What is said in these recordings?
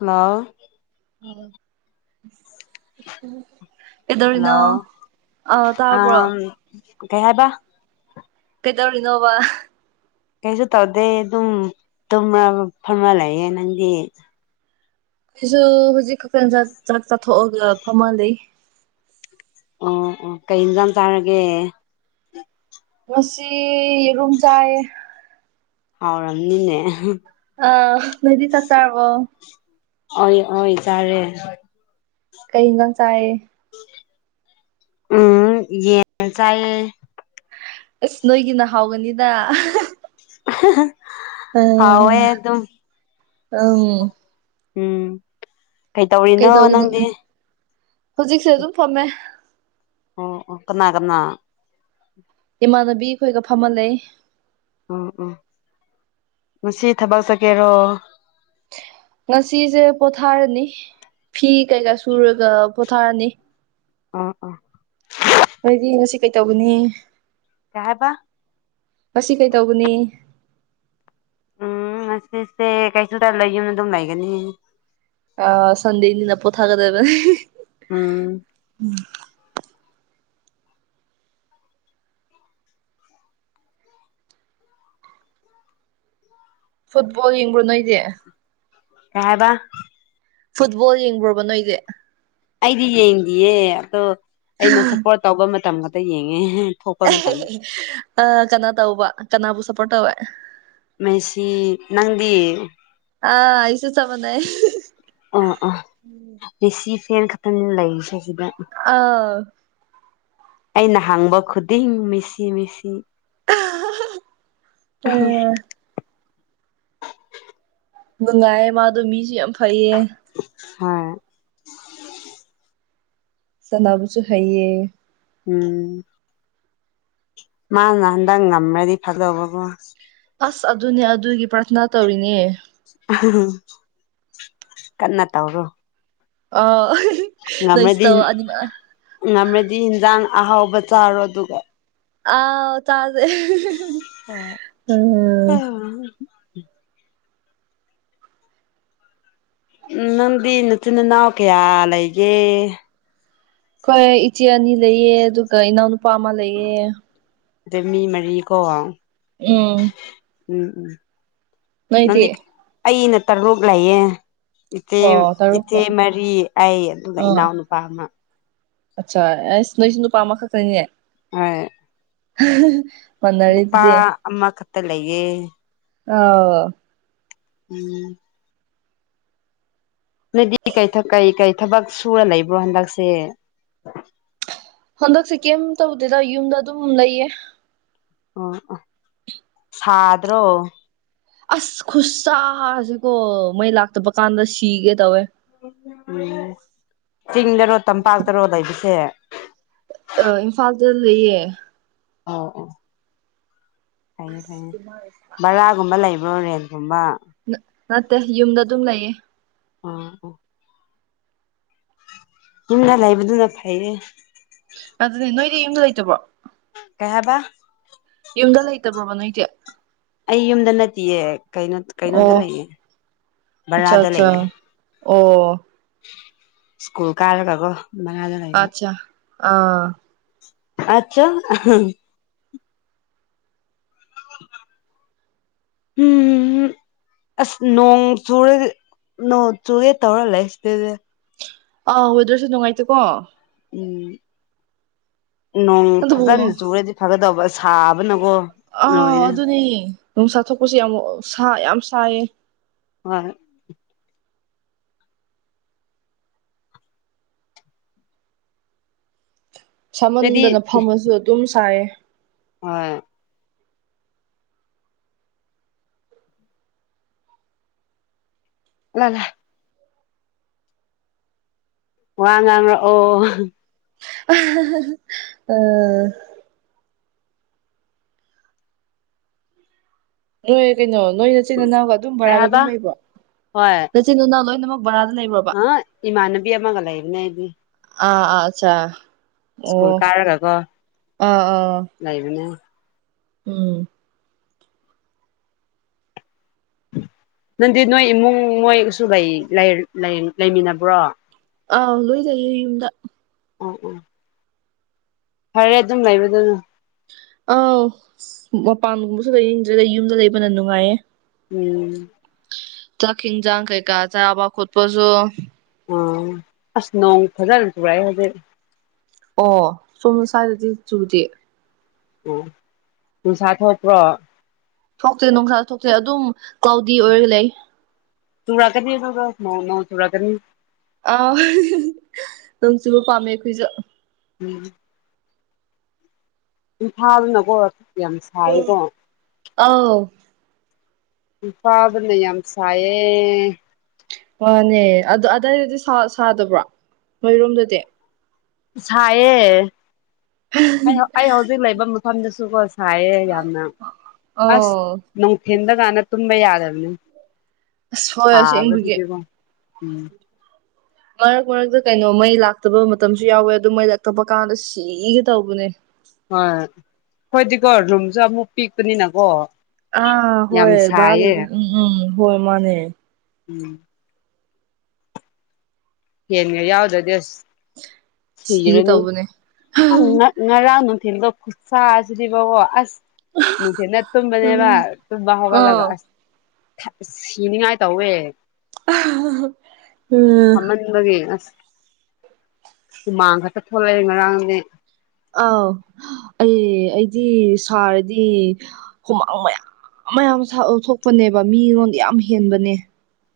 hello [unintelligible] hello ꯀꯩꯗꯧꯔꯤꯅꯣ ꯑꯥ ꯇꯥꯕ꯭ꯔꯣ ꯀꯩ ꯍꯥꯏꯕ ꯀꯩꯗꯧꯔꯤꯅꯣꯕ ꯀꯩꯁꯨ ꯇꯧꯗꯦ ꯑꯗꯨꯝ ꯇꯨꯝꯔꯒ ꯐꯝꯃ ꯂꯩꯌꯦ ꯅꯪꯗꯤ ꯑꯩꯁꯨ ꯍꯧꯖꯤꯛ ꯈꯛꯇꯪ ꯆꯥꯛ ꯆꯥꯊꯣꯛꯑꯒ ꯐꯝꯃ ꯂꯩ ꯑꯣ ꯑꯣ ꯀꯩ ꯏꯟꯖꯥꯡ ꯆꯥꯔꯒꯦ ꯉꯁꯤ ꯌꯦꯔꯨꯝ ꯆꯥꯏꯌꯦ ꯍꯥꯎꯔꯝꯅꯤꯅꯦ ꯑꯥ ꯅꯣꯏꯗꯤ ꯆꯥꯛꯆꯔꯕ꯭ꯔꯣ ꯑꯣꯏ ꯑꯣꯏ ꯆꯥꯔꯦ ꯀꯩ ꯍꯤꯟꯖꯥꯡ ꯆꯥꯌꯦ ꯑꯝ ꯌꯦ ꯆꯥꯌꯦ ꯑꯁ ꯅꯣꯏꯒꯤꯅ ꯍꯥꯎꯒꯅꯤꯗ ꯍꯥ ꯍꯥ ꯑꯥ ꯍꯥꯎꯅꯤ ꯑꯝ ꯀꯩꯗꯧꯒꯅꯤ ꯍꯧꯖꯤꯛꯁꯨ ꯑꯗꯨꯝ ꯐꯝꯃꯦ ꯑꯣ ꯑꯣ ꯀꯅꯥ ꯀꯅꯥ ꯏꯃꯥꯟꯅꯕꯤ ꯑꯩꯈꯣꯏꯒ ꯐꯝꯍꯜꯂꯦ ꯎꯝ ꯎꯝ ꯉꯁꯤ ꯊꯕꯛ ꯆꯠꯀꯦꯔꯣ ꯉꯁꯤꯁꯦ ꯄꯣꯊꯥꯔꯅꯤ ꯐꯤ ꯀꯩꯀꯥ ꯁꯨꯔꯒ ꯄꯣꯊꯥꯔꯅꯤ ꯑꯥ ꯑꯥ ꯅꯣꯏꯗꯤ ꯉꯁꯤ ꯀꯩꯇꯧꯒꯅꯤ ꯀꯍꯥꯏꯕ ꯃꯁꯤ ꯀꯩꯇꯧꯕꯅꯤ ꯑꯁꯤꯁꯦ ꯀꯩꯁꯨ ꯇ ꯂꯩ ꯌꯨꯝꯅ ꯑꯗꯨꯝ ꯂꯩꯒꯅꯤ ꯑ ꯁꯟꯗꯦꯅꯤꯅ ꯄꯣꯊꯥꯒꯗꯕꯅꯦ ꯎꯝ [inaudible] ꯐꯨꯠꯕꯣꯜ ꯌꯦꯡꯕ꯭ꯔꯣ ꯅꯣꯏꯗꯤ ꯀ ꯍꯥꯏꯕ ꯐꯨꯠꯕꯣꯜ ꯌꯦꯡꯕ꯭ꯔꯣꯕ ꯅꯣꯏꯗꯤ ꯑꯩꯗꯤ ꯌꯦꯡꯗꯤꯌꯦ ꯑꯗꯣ ꯑꯩꯅ ꯁꯞꯄꯣꯔꯠ ꯇꯧꯕ ꯃꯇꯝ ꯈꯛꯇ ꯌꯦꯡꯉꯦ ꯊꯣꯛꯄ ꯃꯇꯝ ꯑ ꯀꯅꯥ ꯇꯧꯕ ꯀꯅꯥꯕꯨ ꯁꯞꯄꯣꯔꯠ ꯇꯧꯋꯦ ꯃꯦꯁꯤ ꯅꯪꯗꯤ ꯑ ꯑꯩꯁꯨ ꯆꯃꯅꯦ ꯑ ꯑꯥ ꯅꯤꯁꯤ ꯐꯦꯟ ꯈꯛꯇꯪ ꯂꯩꯔꯤꯁꯦ ꯁꯤꯗ ꯑꯥ ꯑꯩꯅ ꯍꯥꯡꯕ ꯈꯨꯗꯤꯡ ꯃꯤꯁꯤ ꯃꯤꯁꯤ [unintelligible] ꯅꯨꯡꯉꯥꯏꯌꯦ ꯃꯥꯗꯣ ꯃꯤꯁꯨ ꯌꯥꯝ ꯐꯩꯌꯦ ꯍꯣꯏ ꯁꯅꯥꯕꯨꯁꯨ ꯍꯥꯏꯩꯌꯦ ꯎꯝ ꯃꯥ ꯉꯥꯟꯗꯪ ꯉꯝꯃꯦꯗꯤ ꯐꯗꯧꯕꯥꯕꯣ ꯑꯁ ꯑꯗꯨꯅꯦ ꯑꯗꯨꯒꯤ ꯄ꯭ꯔꯊꯅꯥ ꯇꯧꯔꯤꯅꯦ ꯀꯟꯅ ꯇꯧꯔꯣ ꯑꯣ ꯉꯝꯔꯗꯤ ꯉꯝꯃꯗꯤ ꯏꯟꯖꯥꯡ ꯑꯍꯥꯎꯕ ꯆꯥꯔꯣ ꯑꯗꯨꯒ ꯑꯥꯎ ꯆꯥꯖꯦ ꯍꯣꯏ [unintelligible] ꯎꯝ ꯅꯪꯗꯤ ꯅꯆꯤꯟꯅꯥꯎ ꯀꯌꯥ ꯂꯩꯒꯦ ꯍꯣꯏ ꯏꯆꯦ ꯑꯅꯤ ꯂꯩꯌꯦ ꯑꯗꯨꯒ ꯏꯅꯥꯎꯅꯨꯄꯥ ꯑꯃ ꯂꯩꯌꯦ ꯑꯗꯩ ꯃꯤ ꯃꯔꯤꯀꯣ ꯎꯝ ꯎꯝ ꯅꯣꯏꯗꯤ ꯅꯪꯗꯤ ꯑꯩꯅ ꯇꯔꯣꯛ ꯂꯩꯌꯦ ꯏꯇꯦꯝ ꯑꯣ ꯇꯔꯨꯛ ꯏꯆꯦ ꯃꯔꯤ ꯑꯩ ꯑꯗꯨꯒ ꯏꯅꯥꯎꯅꯨꯄꯥ ꯑꯃ ꯑꯆꯥ ꯑꯦꯁ ꯅꯣꯏꯁꯤꯡ ꯅꯨꯄꯥ ꯑꯃ ꯈꯛ ꯈꯪꯅꯤꯅꯦ ꯍꯣꯏ [unintelligible] ꯅꯨꯄꯥ ꯑꯗꯨꯗꯤ ꯑꯃꯈꯛꯇ ꯂꯩꯌꯦ ꯑꯣ ꯎꯝ ꯅꯣꯏꯗꯤ ꯀꯩ ꯊ ꯀꯩꯀꯩ ꯊꯕꯛ ꯁꯨꯔ ꯂꯩꯕ꯭ꯔꯣ ꯍꯟꯗꯛꯁꯦ ꯍꯟꯗꯛꯁꯦ ꯀꯩꯝ ꯇꯧꯗꯦꯗ ꯌꯨꯝꯗ ꯑꯗꯨꯝ ꯂꯩꯌꯦ ꯑꯣ ꯑꯣ ꯁꯥꯗ꯭ꯔꯣ ꯑꯁ ꯈꯨꯠ ꯁꯥꯁꯤꯀꯣ ꯃꯩ ꯂꯥꯛꯇꯕ ꯀꯥꯟꯗ ꯁꯤꯒꯦ ꯇꯧꯋꯦ ꯎꯝ ꯆꯤꯡꯗꯔꯣ ꯇꯝꯄꯥꯛꯇꯔꯣ ꯂꯩꯕꯁꯦ ꯑ ꯏꯝꯐꯥꯜꯗ ꯂꯩꯌꯦ ꯑꯣ ꯑꯣ ꯐꯌꯦ ꯐꯌꯦ ꯕꯔꯥ ꯒꯨꯝꯕ ꯂꯩꯕ꯭ꯔꯣ ꯔꯦꯜꯒꯨꯝꯕ ꯅꯠ ꯅꯠꯇꯦ ꯌꯨꯝꯗ ꯑꯗꯨꯝ ꯂꯩꯌꯦ ꯑꯣ ꯑꯣ ꯌꯨꯝꯗ ꯂꯩꯥꯏꯕꯨꯗꯨꯅ ꯐꯩꯌꯦ ꯑꯗꯨꯅꯦ ꯅꯣꯏꯗꯤ ꯌꯨꯝꯗ ꯂꯩꯇꯕꯣ ꯀꯩ ꯍꯥꯏꯕ ꯌꯨꯝꯗ ꯂꯩꯇꯕ꯭ꯔꯣꯕ ꯅꯣꯏꯖꯦ ꯑꯩ ꯌꯨꯝꯗ ꯅꯠꯇꯦꯌꯦ ꯀꯩꯅꯣ ꯀꯩꯅꯣꯗ ꯑꯣ ꯂꯩꯌꯦ ꯑꯠꯆꯥ ꯕꯔꯥꯗ ꯑꯠꯆꯥ ꯂꯩꯌꯦ ꯑꯣ ꯁ꯭ꯀꯨꯜ ꯀꯥꯔꯒꯒꯣ ꯕꯔꯥꯗ ꯑꯆꯥ ꯑꯥ ꯑꯆꯥ ꯑ [unintelligible] ꯍꯨꯝꯍ ꯑꯁ ꯅꯣꯡ ꯆꯨꯔꯒ ꯅꯣꯡ ꯆꯨꯒꯦ ꯇꯧꯔ ꯂꯩ ꯁꯤꯗꯩꯗ ꯑꯥ ꯋꯦꯗ꯭ꯔꯁꯦ ꯅꯨꯡꯉꯥꯏꯇꯦꯀꯣ ꯎꯝ ꯅꯣꯡ ꯑꯗꯨꯕꯨ ꯐꯖꯥꯅ ꯆꯨꯔꯗꯤ ꯐꯒꯗꯧꯕ ꯁꯥꯕꯅꯒꯣ ꯑꯥ ꯑꯗꯨꯅꯦ ꯅꯨꯡꯁꯥ ꯊꯣꯛꯄꯁꯦ ꯌꯥꯝ ꯁꯥ ꯌꯥꯝ ꯁꯥꯏꯌꯦ ꯍꯣꯏ ꯅꯣꯏꯗꯤ ꯁꯃꯟꯗꯅ ꯐꯝꯃꯁꯨ ꯑꯗꯨꯝ ꯁꯥꯏꯌꯦ ꯍꯣꯏ [unintelligible] ꯋꯥ ꯉꯥꯡꯔꯛ ꯑꯣ ꯑꯥ ꯅꯣꯏ ꯀꯩꯅꯣ ꯅꯣꯏ ꯅꯆꯤꯟ ꯅꯅꯥꯎ ꯑꯗꯨꯝ ꯀꯩ ꯕꯔꯥꯗ ꯑꯗꯨꯝ ꯍꯥꯏꯕ ꯂꯩꯕ꯭ꯔꯣ ꯆꯤꯟ ꯅꯅꯥꯎ ꯂꯣꯏ ꯅꯃꯛ ꯕꯔꯥꯗ ꯂꯩꯕ꯭ꯔꯣ ꯍꯥ ꯏꯃꯟꯅꯕꯤ ꯑꯃꯒ ꯂꯩꯕꯅꯦ ꯑꯩꯗꯤ ꯑꯥ ꯑꯆꯥ ꯑꯣ ꯁ꯭ꯀꯨꯜ ꯀꯥꯔꯒꯀꯣ ꯑꯥ ꯑꯥ ꯂꯩꯕꯅꯦ ꯑꯥ ꯅꯪꯗꯤ ꯅꯣꯏ ꯏꯃꯨꯡ ꯃꯣꯏꯒꯁꯨ ꯂꯩ ꯂꯩ ꯂꯩꯃꯤꯟꯅꯕ꯭ꯔꯣ ꯑꯥꯎ ꯂꯣꯏ ꯂꯩꯌꯦ ꯌꯨꯝꯗ ꯑꯥ ꯑꯥ ꯐꯔꯦ ꯑꯗꯨꯝ ꯂꯩꯕꯗꯨꯅ ꯑꯥꯎ ꯃꯄꯥꯟꯒꯨꯝꯕꯁꯨ ꯂꯩꯅꯤꯡꯗ꯭ꯔꯦ ꯌꯨꯝꯗ ꯂꯩꯕꯅ ꯅꯨꯡꯉꯥꯏꯌꯦ ꯎꯝ ꯆꯥꯛ ꯍꯤꯟꯖꯥꯡ ꯀꯩ ꯀ ꯆꯥꯕ ꯈꯣꯠꯄꯁꯨ ꯑ ꯑꯁ ꯅꯣꯡ ꯐꯖꯅ ꯆꯨꯔꯛꯑꯦ ꯍꯧꯖꯤꯛ ꯑꯣ ꯁꯨꯝ ꯁꯏꯗꯗꯤ ꯆꯨꯗꯦ ꯑꯣ ꯅꯨꯡꯁꯥ ꯊꯣꯛꯄ꯭ꯔꯣ ꯊꯣꯛꯇꯦ ꯅꯨꯡꯁꯥ ꯊꯣꯛꯇꯦ ꯑꯗꯨꯝ ꯀ꯭ꯂꯥꯎꯗꯤ ꯑꯣꯏꯔ ꯂꯩ ꯇꯨꯔꯛꯀꯅꯤ ꯑꯗꯨꯒ ꯅ ꯅꯣꯡ ꯆꯨꯔꯛꯀꯅꯤ ꯑ ꯅꯣꯡ ꯆꯨꯕ ꯄꯥꯝꯃꯦ ꯑꯩꯈꯣꯏꯁꯨ [unintelligible] ꯏꯝꯐꯥꯜꯅꯤꯅꯀꯣ ꯌꯥꯝ ꯁꯥꯏꯌꯦꯀꯣ ꯑꯥꯎ ꯏꯝꯐꯂꯗꯅ ꯌꯥꯝ ꯁꯥꯌꯦ ꯃꯥꯅꯦ ꯑꯗꯣ ꯑꯗꯥꯏꯗꯗꯤ ꯁꯥ ꯁꯥꯗꯕ꯭ꯔꯣ ꯅꯣꯏꯔꯣꯝꯗꯗꯤ ꯁꯥꯏꯌꯦ ꯑꯩ ꯍꯧ ꯑꯩ ꯍꯧꯖꯤꯛ ꯂꯩꯕ ꯃꯐꯝꯗꯁꯨꯀꯣ ꯁꯥꯏꯌꯦ ꯌꯥꯝꯅ ꯑꯁ ꯑꯧ ꯅꯨꯡꯊꯤꯟꯗ ꯀꯥꯟꯅ ꯇꯨꯝꯕ ꯌꯥꯗꯕꯅꯦ ꯑꯁ ꯍꯣꯏ ꯑꯁꯦꯡꯕꯒꯤ ꯁꯥꯕꯁꯤꯗꯤꯀꯣ ꯎꯝ ꯃꯔꯛ ꯃꯔꯛꯇ ꯀꯩꯅꯣ ꯃꯩ ꯂꯥꯛꯇꯕ ꯃꯇꯝꯁꯨ ꯌꯥꯎꯋꯦ ꯑꯗꯨ ꯃꯩ ꯂꯛꯇꯕ ꯀꯥꯟꯗ ꯁꯤꯒꯦ ꯇꯧꯕꯅꯦ ꯍꯣꯏ ꯈꯣꯏꯗꯤꯀꯣ ꯔꯨꯝꯁꯨ ꯑꯃꯨꯛ ꯄꯤꯛꯄꯅꯤꯅꯀꯣ ꯑꯥ ꯌꯥꯝ ꯍꯣꯏ ꯕꯔꯥ ꯁꯥꯏꯌꯦ ꯂꯩꯕ ꯎꯝ ꯎꯝ ꯍꯣꯏ ꯃꯥꯅꯦ ꯎꯝ ꯍꯦꯟ ꯒꯥ ꯌꯥꯑꯣꯗꯔꯥ ꯗꯤꯁ ꯁꯤꯒꯦ ꯁꯤꯔꯅꯤ ꯇꯧꯕꯅꯦ ꯑꯥ ꯉꯥ ꯉꯔꯥꯡ ꯅꯨꯡꯊꯤꯟ ꯗꯣ ꯈꯨꯠ ꯁꯥꯥꯁꯤꯗꯤꯕ ꯀꯣ ꯑꯁ ꯅꯨꯡꯊꯤꯟꯗ ꯇꯨꯝꯕꯅꯦꯕ ꯎꯝ ꯇꯨꯝꯕꯥ ꯇꯨꯝꯕꯥꯍꯧꯒꯠꯂꯒ ꯑꯥ ꯑꯁ ꯁꯤꯅꯤꯉꯥꯏ ꯇꯧꯋꯦ [unintelligible] ꯎꯝ [unintelligible] [unintelligible] ꯎꯃꯥꯡ ꯈꯥꯛꯇꯥ ꯊꯣꯛꯂꯛꯑꯦ ꯉꯔꯥꯡꯗꯤ ꯑꯥꯎ ꯑꯩ ꯑꯩꯗꯤ ꯁꯥꯔꯗꯤ ꯍꯨꯃꯥꯡ ꯃꯌꯥꯝ ꯃꯌꯥꯝ ꯊꯣꯛꯄꯅꯦꯕꯥ ꯃꯤꯉꯣꯟꯗ ꯌꯥꯝ ꯍꯦꯟꯕꯅꯦ [inaudible]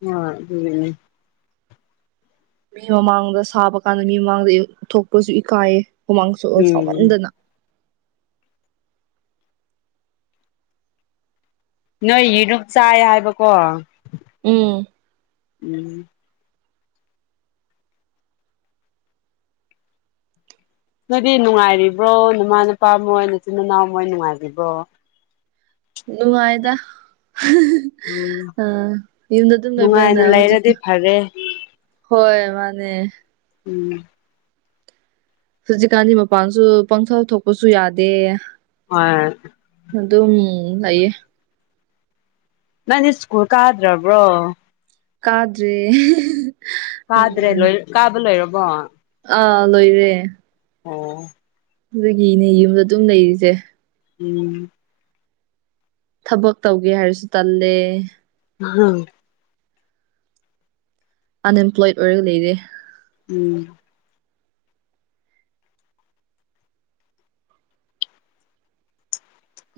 ꯌꯥꯎꯔꯛ ꯑꯗꯨꯅꯦ [unintelligible] ꯃꯤ ꯃꯃꯥꯡꯗꯥ ꯁꯥꯕ ꯀꯥꯟꯗꯥ ꯃꯤ ꯃꯃꯥꯡꯗꯥ ꯑꯦ ꯊꯣꯛꯄꯁꯨ ꯏꯀꯥꯏꯌꯦ ꯍꯨꯃꯥꯡꯁꯨ ꯎꯝ ꯁꯥꯎꯃꯟꯗꯥꯅ ꯅꯣꯏ ꯒꯤꯗꯣ ꯆꯥꯏ ꯍꯥꯏꯕꯀꯣ ꯎꯝ ꯎꯝ ꯅꯣꯏꯗꯤ ꯅꯨꯡꯉꯥꯏꯔꯤꯕ꯭ꯔꯣ ꯅꯃꯥ ꯅꯄꯥ ꯃꯣꯏ ꯅꯆꯤꯟ ꯅꯅꯥꯎ ꯃꯣꯏ ꯅꯨꯡꯉꯥꯏꯕꯤꯕ꯭ꯔꯣ ꯅꯨꯡꯉꯥꯏꯗ ꯎꯝ ꯑꯥ ꯌꯨꯝꯗꯥ ꯗꯨꯝ ꯂꯩꯕꯅ ꯅꯨꯡꯉꯥꯏꯅ ꯍꯧꯖꯤꯛꯇꯣ ꯂꯩꯔꯗꯤ ꯐꯔꯦ ꯍꯣꯏ ꯃꯥꯅꯦ ꯎꯝ ꯍꯧꯖꯤꯛꯀꯥꯟꯗꯤ ꯃꯄꯥꯟꯁꯨ ꯄꯪꯊꯣꯛ ꯊꯣꯛꯄꯁꯨ ꯌꯥꯗꯦ ꯍꯣꯏ ꯑꯗꯨꯝ ꯂꯩꯌꯦ ꯅꯪꯗꯤ ꯁꯀ꯭ꯨꯜ ꯀꯥꯗ꯭ꯔꯕ꯭ꯔꯣ ꯀꯥꯗ꯭ꯔꯦ ꯀꯥꯗ꯭ꯔꯦ ꯂꯣꯏ ꯀꯥꯕ ꯂꯣꯏꯔꯕꯣ [unintelligible] ꯑꯥ ꯂꯣꯏꯔꯦ ꯑꯣ ꯑꯗꯨꯒꯤꯅꯦ ꯌꯨꯝꯗꯥ ꯑꯗꯨꯝ ꯂꯩꯔꯤꯁꯦ ꯎꯝ ꯊꯕꯛ ꯇꯧꯒꯦ ꯍꯥꯏꯔꯁꯨ ꯇꯜꯂꯦ [unintelligible] ꯑꯟꯏꯝꯄꯂꯣꯏꯠ ꯑꯣꯏꯔꯒ ꯂꯩꯔꯦ ꯎꯝ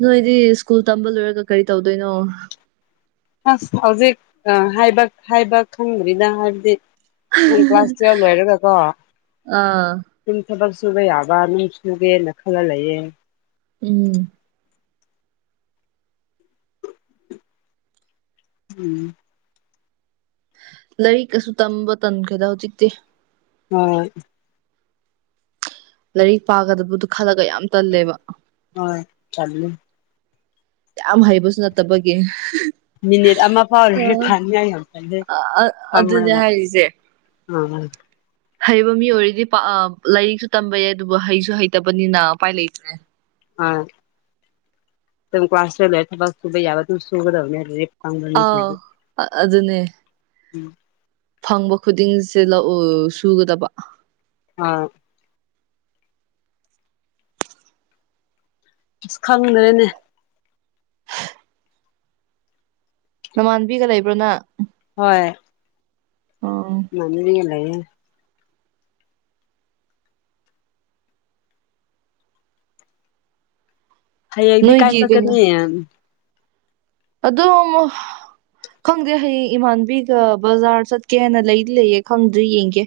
ꯅꯣꯏꯗꯤ ꯁ꯭ꯀꯨꯜ ꯇꯝꯕ ꯂꯣꯏꯔꯒ ꯀꯔꯤ ꯇꯧꯗꯣꯏꯅꯣ ꯑꯁ ꯍꯧꯖꯤꯛ ꯑꯥ ꯍꯥꯏꯕ ꯍꯥꯏꯕ ꯈꯪꯗꯔꯤꯗꯥ ꯍꯥꯏꯕꯗꯤ ꯅꯪ ꯀ꯭ꯂꯥꯁ ꯇꯨꯋꯦꯜ ꯂꯣꯏꯔꯥꯒꯀꯣ ꯑꯥ ꯑꯗꯨꯝ ꯊꯕꯛ ꯁꯨꯕ ꯌꯥꯕ ꯃꯤ ꯁꯨꯒꯦꯅ ꯈꯜꯂꯥ ꯂꯩꯌꯦ ꯎꯝ ꯎꯝ ꯂꯥꯏꯔꯤꯛ ꯀꯥꯁꯨ ꯇꯝꯕ ꯇꯟꯈꯔꯦꯗꯥ ꯍꯧꯖꯤꯛꯇꯤ ꯍꯣꯏ ꯂꯥꯏꯔꯤꯛ ꯄꯥꯒꯗꯕꯗꯨ ꯈꯜꯂꯥꯒ ꯌꯥꯝ ꯇꯜꯂꯦꯕ ꯍꯣꯏ ꯇꯜꯂꯦ ꯌꯥꯝ ꯍꯩꯕꯁꯨ ꯅꯠꯇꯕꯒꯤ ꯃꯤꯅꯤꯠ ꯑꯃꯥ ꯐꯥꯎ ꯂꯥꯏꯔꯤꯛ ꯄꯥꯅꯤꯉꯥꯏ ꯌꯥꯝ ꯇꯜꯂꯦ ꯑꯗꯨꯅꯦ ꯐꯝꯔꯥꯒ ꯍꯥꯏꯔꯤꯁꯦ ꯑꯥ ꯍꯩꯕ ꯃꯤ ꯑꯣꯏꯔꯗꯤ ꯄꯥ ꯑꯥ ꯂꯥꯏꯔꯤꯛꯁꯨ ꯇꯝꯕ ꯌꯥꯏ ꯑꯗꯨꯕꯨ ꯍꯩꯁꯨ ꯍꯩꯇꯕꯅꯤꯅ ꯎꯄꯥꯏ ꯂꯩꯇ꯭ꯔꯦ ꯑꯥ ꯀꯂꯥꯁ ꯇꯨꯋꯦꯞ ꯂꯣꯏꯔꯒ ꯊꯕꯛ ꯁꯨꯕ ꯌꯥꯕ ꯑꯗꯨꯝ ꯁꯨꯒꯗꯕꯅꯦ ꯑꯥꯎ ꯑ- ꯑꯗꯨꯅꯦ [unintelligible] ꯐꯪꯕ ꯈꯨꯗꯤꯡꯁꯦ ꯂꯧ ꯁꯨꯒꯥꯗꯕ ꯑꯥ ꯑꯁ ꯈꯪꯗ꯭ꯔꯦꯅꯦ [unintelligible] ꯅꯃꯥꯟꯕꯤꯒꯥ ꯂꯩꯕ꯭ꯔꯣ ꯅꯪ ꯍꯣꯏ ꯑꯣ ꯏꯃꯥꯟꯅꯕꯤꯒ ꯂꯩꯌꯦ ꯍꯩꯌꯦꯡꯗꯤ ꯀꯥꯏ ꯅꯣꯏꯒꯤ ꯀꯩꯅꯣ ꯆꯠꯀꯅꯤ ꯑꯗꯨꯝ ꯈꯪꯗꯦ ꯍꯌꯦꯡ ꯏꯃꯥꯟꯕꯤꯒ ꯕꯖꯥꯔ ꯆꯠꯀꯦꯅ ꯂꯩꯗꯤ ꯂꯩꯌꯦ ꯈꯪꯗ꯭ꯔꯤ ꯌꯦꯡꯒꯦ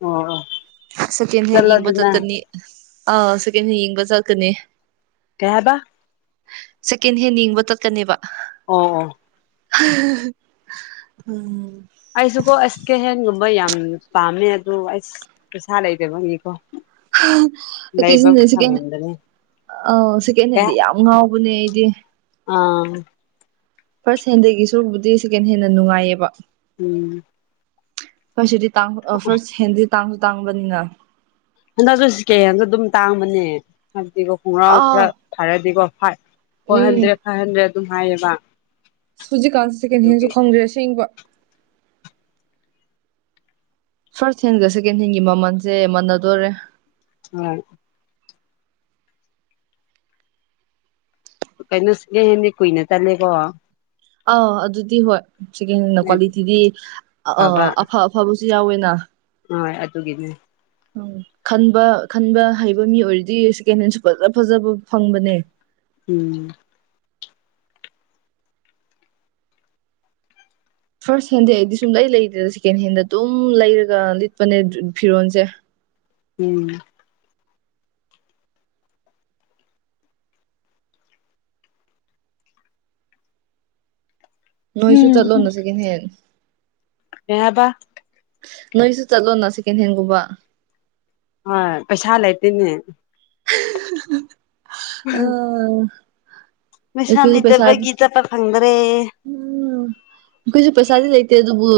ꯑꯣ ꯑꯣ ꯁꯦꯀꯦꯟ ꯍꯦꯟ ꯌꯦꯡꯕ ꯆꯠꯂꯣꯗꯅ ꯆꯠꯀꯅꯤ ꯑ ꯁꯦꯀꯦꯟ ꯍꯦꯟ ꯌꯦꯡꯕ ꯆꯠꯀꯅꯤ ꯀꯩ ꯍꯥꯏꯕ ꯁꯦꯀꯦꯟ ꯍꯦꯟ ꯌꯦꯡꯕ ꯆꯠꯀꯅꯦꯕ ꯑꯣ [unintelligible] ꯎꯝ ꯑꯩꯁꯨ ꯀꯣ ꯑꯁ ꯀꯦꯍꯦꯟꯒꯨꯝꯕ ꯌꯥꯝ ꯄꯥꯝꯃꯦ ꯑꯗꯣ ꯑꯩꯁ ꯄꯩꯁꯥ ꯂꯩꯗꯕꯒꯤꯀꯣ [unintelligible] ꯂꯩꯕ ꯐꯪꯗꯔꯦ ꯑꯧ ꯁꯦꯀꯦꯟ ꯍꯦꯟꯗꯤ ꯌꯥꯝ ꯉꯥꯎꯕꯅꯦ ꯑꯩꯗꯤ ꯑꯥ ꯐꯥꯔꯁ ꯍꯦꯟꯗꯒꯤꯁꯨꯕꯨꯗꯤ ꯁꯦꯀꯦꯟ ꯍꯦꯟꯅ ꯅꯨꯡꯉꯥꯏꯌꯦꯕ ꯎꯝ ꯐꯣꯏ ꯁꯤꯗꯤ ꯇꯥꯡ ꯑꯥ ꯐꯥꯔꯁ ꯍꯦꯟꯗꯤ ꯇꯥꯡꯁꯨ ꯇꯥꯡꯕꯅꯤꯅ ꯍꯟꯗꯛꯁꯨ ꯁꯤꯀꯦ ꯍꯦꯟꯁꯨ ꯑꯗꯨꯝ ꯇꯥꯡꯕꯅꯦ ꯍꯥꯏꯕꯗꯤꯀꯣ ꯈꯣꯡꯒ꯭ꯔꯥꯎ ꯈꯔ ꯑꯥ ꯊꯥꯔꯗꯤꯀꯣ five four um hundred five hundred ꯑꯗꯨꯝ ꯍꯥꯏꯌꯦꯕ ꯍꯧꯖꯤꯛꯀꯥꯟꯁ ꯁꯦꯀꯦꯟ ꯑꯗꯨꯒꯤ ꯍꯦꯟꯁꯨ ꯈꯪꯗ꯭ꯔꯦ ꯑꯁꯦꯡꯕ ꯐꯥꯔꯁ ꯍꯦꯟꯒ ꯁꯦꯀꯦꯟ ꯍꯦꯟꯒꯤ ꯃꯃꯟꯁꯦ ꯃꯥꯟꯅꯗꯣꯔꯦ [unintelligible] ꯀꯩꯅꯣ ꯁꯤꯀꯦꯟ ꯍꯦꯟꯗꯤ ꯀꯨꯏꯅ ꯆꯠꯂꯦꯀꯣ ꯑꯥ ꯑꯗꯨꯗꯤ ꯍꯣꯏ ꯁꯦꯀꯦꯟ ꯍꯦꯟꯅ ꯀ꯭ꯋꯥꯂꯤꯇꯤꯗꯤ ꯑ ꯐꯕ ꯑꯐ ꯑꯐꯕꯁꯨ ꯌꯥꯎꯋꯦꯅ ꯍꯣꯏ ꯑꯗꯨꯒꯤꯅꯦ ꯎꯝ ꯈꯟꯕ ꯈꯟꯕ ꯍꯩꯕ ꯃꯤ ꯑꯣꯏꯔꯗꯤ ꯁꯦꯀꯦꯟ ꯍꯦꯟꯁꯨ ꯐꯖ ꯐꯖꯕ ꯐꯪꯕꯅꯦ ꯎꯝ ꯐꯥꯔꯁ ꯍꯦꯟꯗꯤ ꯑꯩꯗꯤ ꯁꯨꯟ ꯂꯩ ꯂꯩꯗꯦꯗ ꯁꯦꯀꯦꯟ ꯍꯦꯟꯗ ꯑꯗꯨꯝ ꯂꯩꯔꯒ ꯂꯤꯠꯄꯅꯦ ꯐꯤꯔꯣꯟꯁꯦ ꯎꯝ ꯅꯣꯏꯁꯨ ꯆꯠꯂꯣꯅ ꯁꯦꯀꯦꯟ ꯍꯦꯟ ꯀꯦ ꯍꯥꯏꯕ ꯅꯣꯏꯁꯨ ꯆꯠꯂꯣꯅ ꯁꯦꯀꯦꯟ ꯍꯦꯟ ꯒꯨꯕ ꯍꯥꯏ ꯄꯩꯁꯥ ꯂꯩꯇꯦꯅꯦ ꯑ ꯄꯩꯁꯥ ꯂꯩꯇꯕꯒꯤ ꯆꯠꯄ ꯐꯪꯗ꯭ꯔꯦ ꯎꯝ ꯑꯦꯈꯣꯏꯁꯨ ꯄꯩꯁꯥꯗꯤ ꯂꯩꯇꯦ ꯑꯗꯨꯕꯨ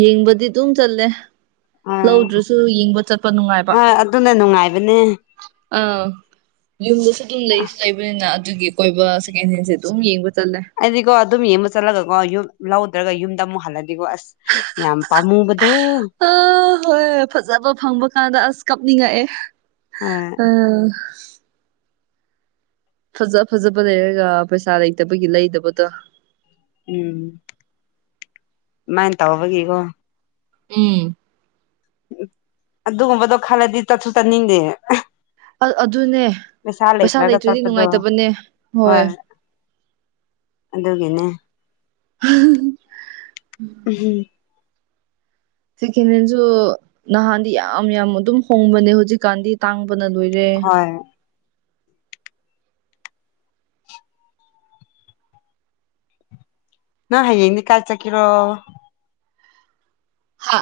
ꯌꯦꯡꯕꯗꯤ ꯗꯨꯝ ꯆꯠꯂꯦꯍ ꯑꯥ ꯂꯧꯗ꯭ꯔꯁꯨ ꯌꯦꯡꯕ ꯆꯠꯄ ꯅꯨꯡꯉꯥꯏꯕ ꯍꯣꯏ ꯑꯗꯨꯅ ꯅꯨꯡꯉꯥꯏꯕꯅꯦ ꯑꯥꯎ ꯌꯨꯝꯗꯨꯁꯨ ꯗꯨꯝ ꯂꯩꯁ ꯂꯩꯕꯅꯤꯅ ꯑꯗꯨꯒꯤ ꯀꯣꯏꯕ ꯁꯦꯀꯦꯟ ꯍꯦꯟꯁꯦ ꯑꯗꯨꯝ ꯌꯦꯡꯕ ꯆꯠꯂꯦ ꯑꯩꯗꯤꯀꯣ ꯑꯗꯨꯝ ꯌꯦꯡꯕ ꯆꯠꯂꯒꯀꯣ ꯌꯨꯝ ꯂꯧꯗ꯭ꯔꯒ ꯌꯨꯝꯗ ꯑꯃꯨꯛ ꯍꯜꯂꯗꯤꯀꯣ ꯑꯁ ꯌꯥꯝ ꯄꯥꯃꯨꯕꯗꯣ ꯑ ꯍꯣꯏ ꯐꯖꯕ ꯐꯪꯕ ꯀꯥꯟꯗ ꯑꯁ ꯀꯞꯅꯤꯡꯉꯛꯑꯦ ꯑ ꯐꯖ ꯐꯖꯕ ꯂꯩꯔꯒ ꯄꯩꯁꯥ ꯂꯩꯇꯕꯒꯤ ꯂꯩꯗꯕꯗꯣ ꯎꯝ ꯃꯥꯏꯅ ꯇꯧꯕꯒꯤꯀꯣ ꯎꯝ ꯑꯗꯨꯒꯨꯝꯕꯗꯣ ꯈꯜꯂꯗꯤ ꯇꯠꯁꯨ ꯇꯠꯅꯤꯡꯗꯦ ꯑ ꯑꯗꯨꯅꯦ ꯄꯦꯁꯥ ꯂꯩꯇ꯭ꯔꯒ ꯂꯩꯇ꯭ꯔꯗꯤ ꯆꯠꯄꯗꯣ ꯅꯨꯡꯉꯥꯏꯇꯕꯅꯦ ꯍꯣꯏ ꯑꯗꯨꯒꯤꯅꯦ ꯎꯝꯍꯨ ꯁꯤꯀꯦꯟ ꯍꯦꯟꯁꯨ ꯅꯍꯥꯟꯗꯤ ꯌꯥꯝ ꯌꯥꯝ ꯑꯗꯨꯝ ꯍꯣꯡꯕꯅꯦ ꯍꯧꯖꯤꯛꯀꯥꯟꯗꯤ ꯇꯥꯡꯕꯅ ꯅꯨꯏꯔꯦ ꯍꯣꯏ ꯅ ꯍꯌꯦꯡꯅꯤ ꯀꯥꯏ ꯆꯠꯀꯦꯔꯣ ꯍꯥ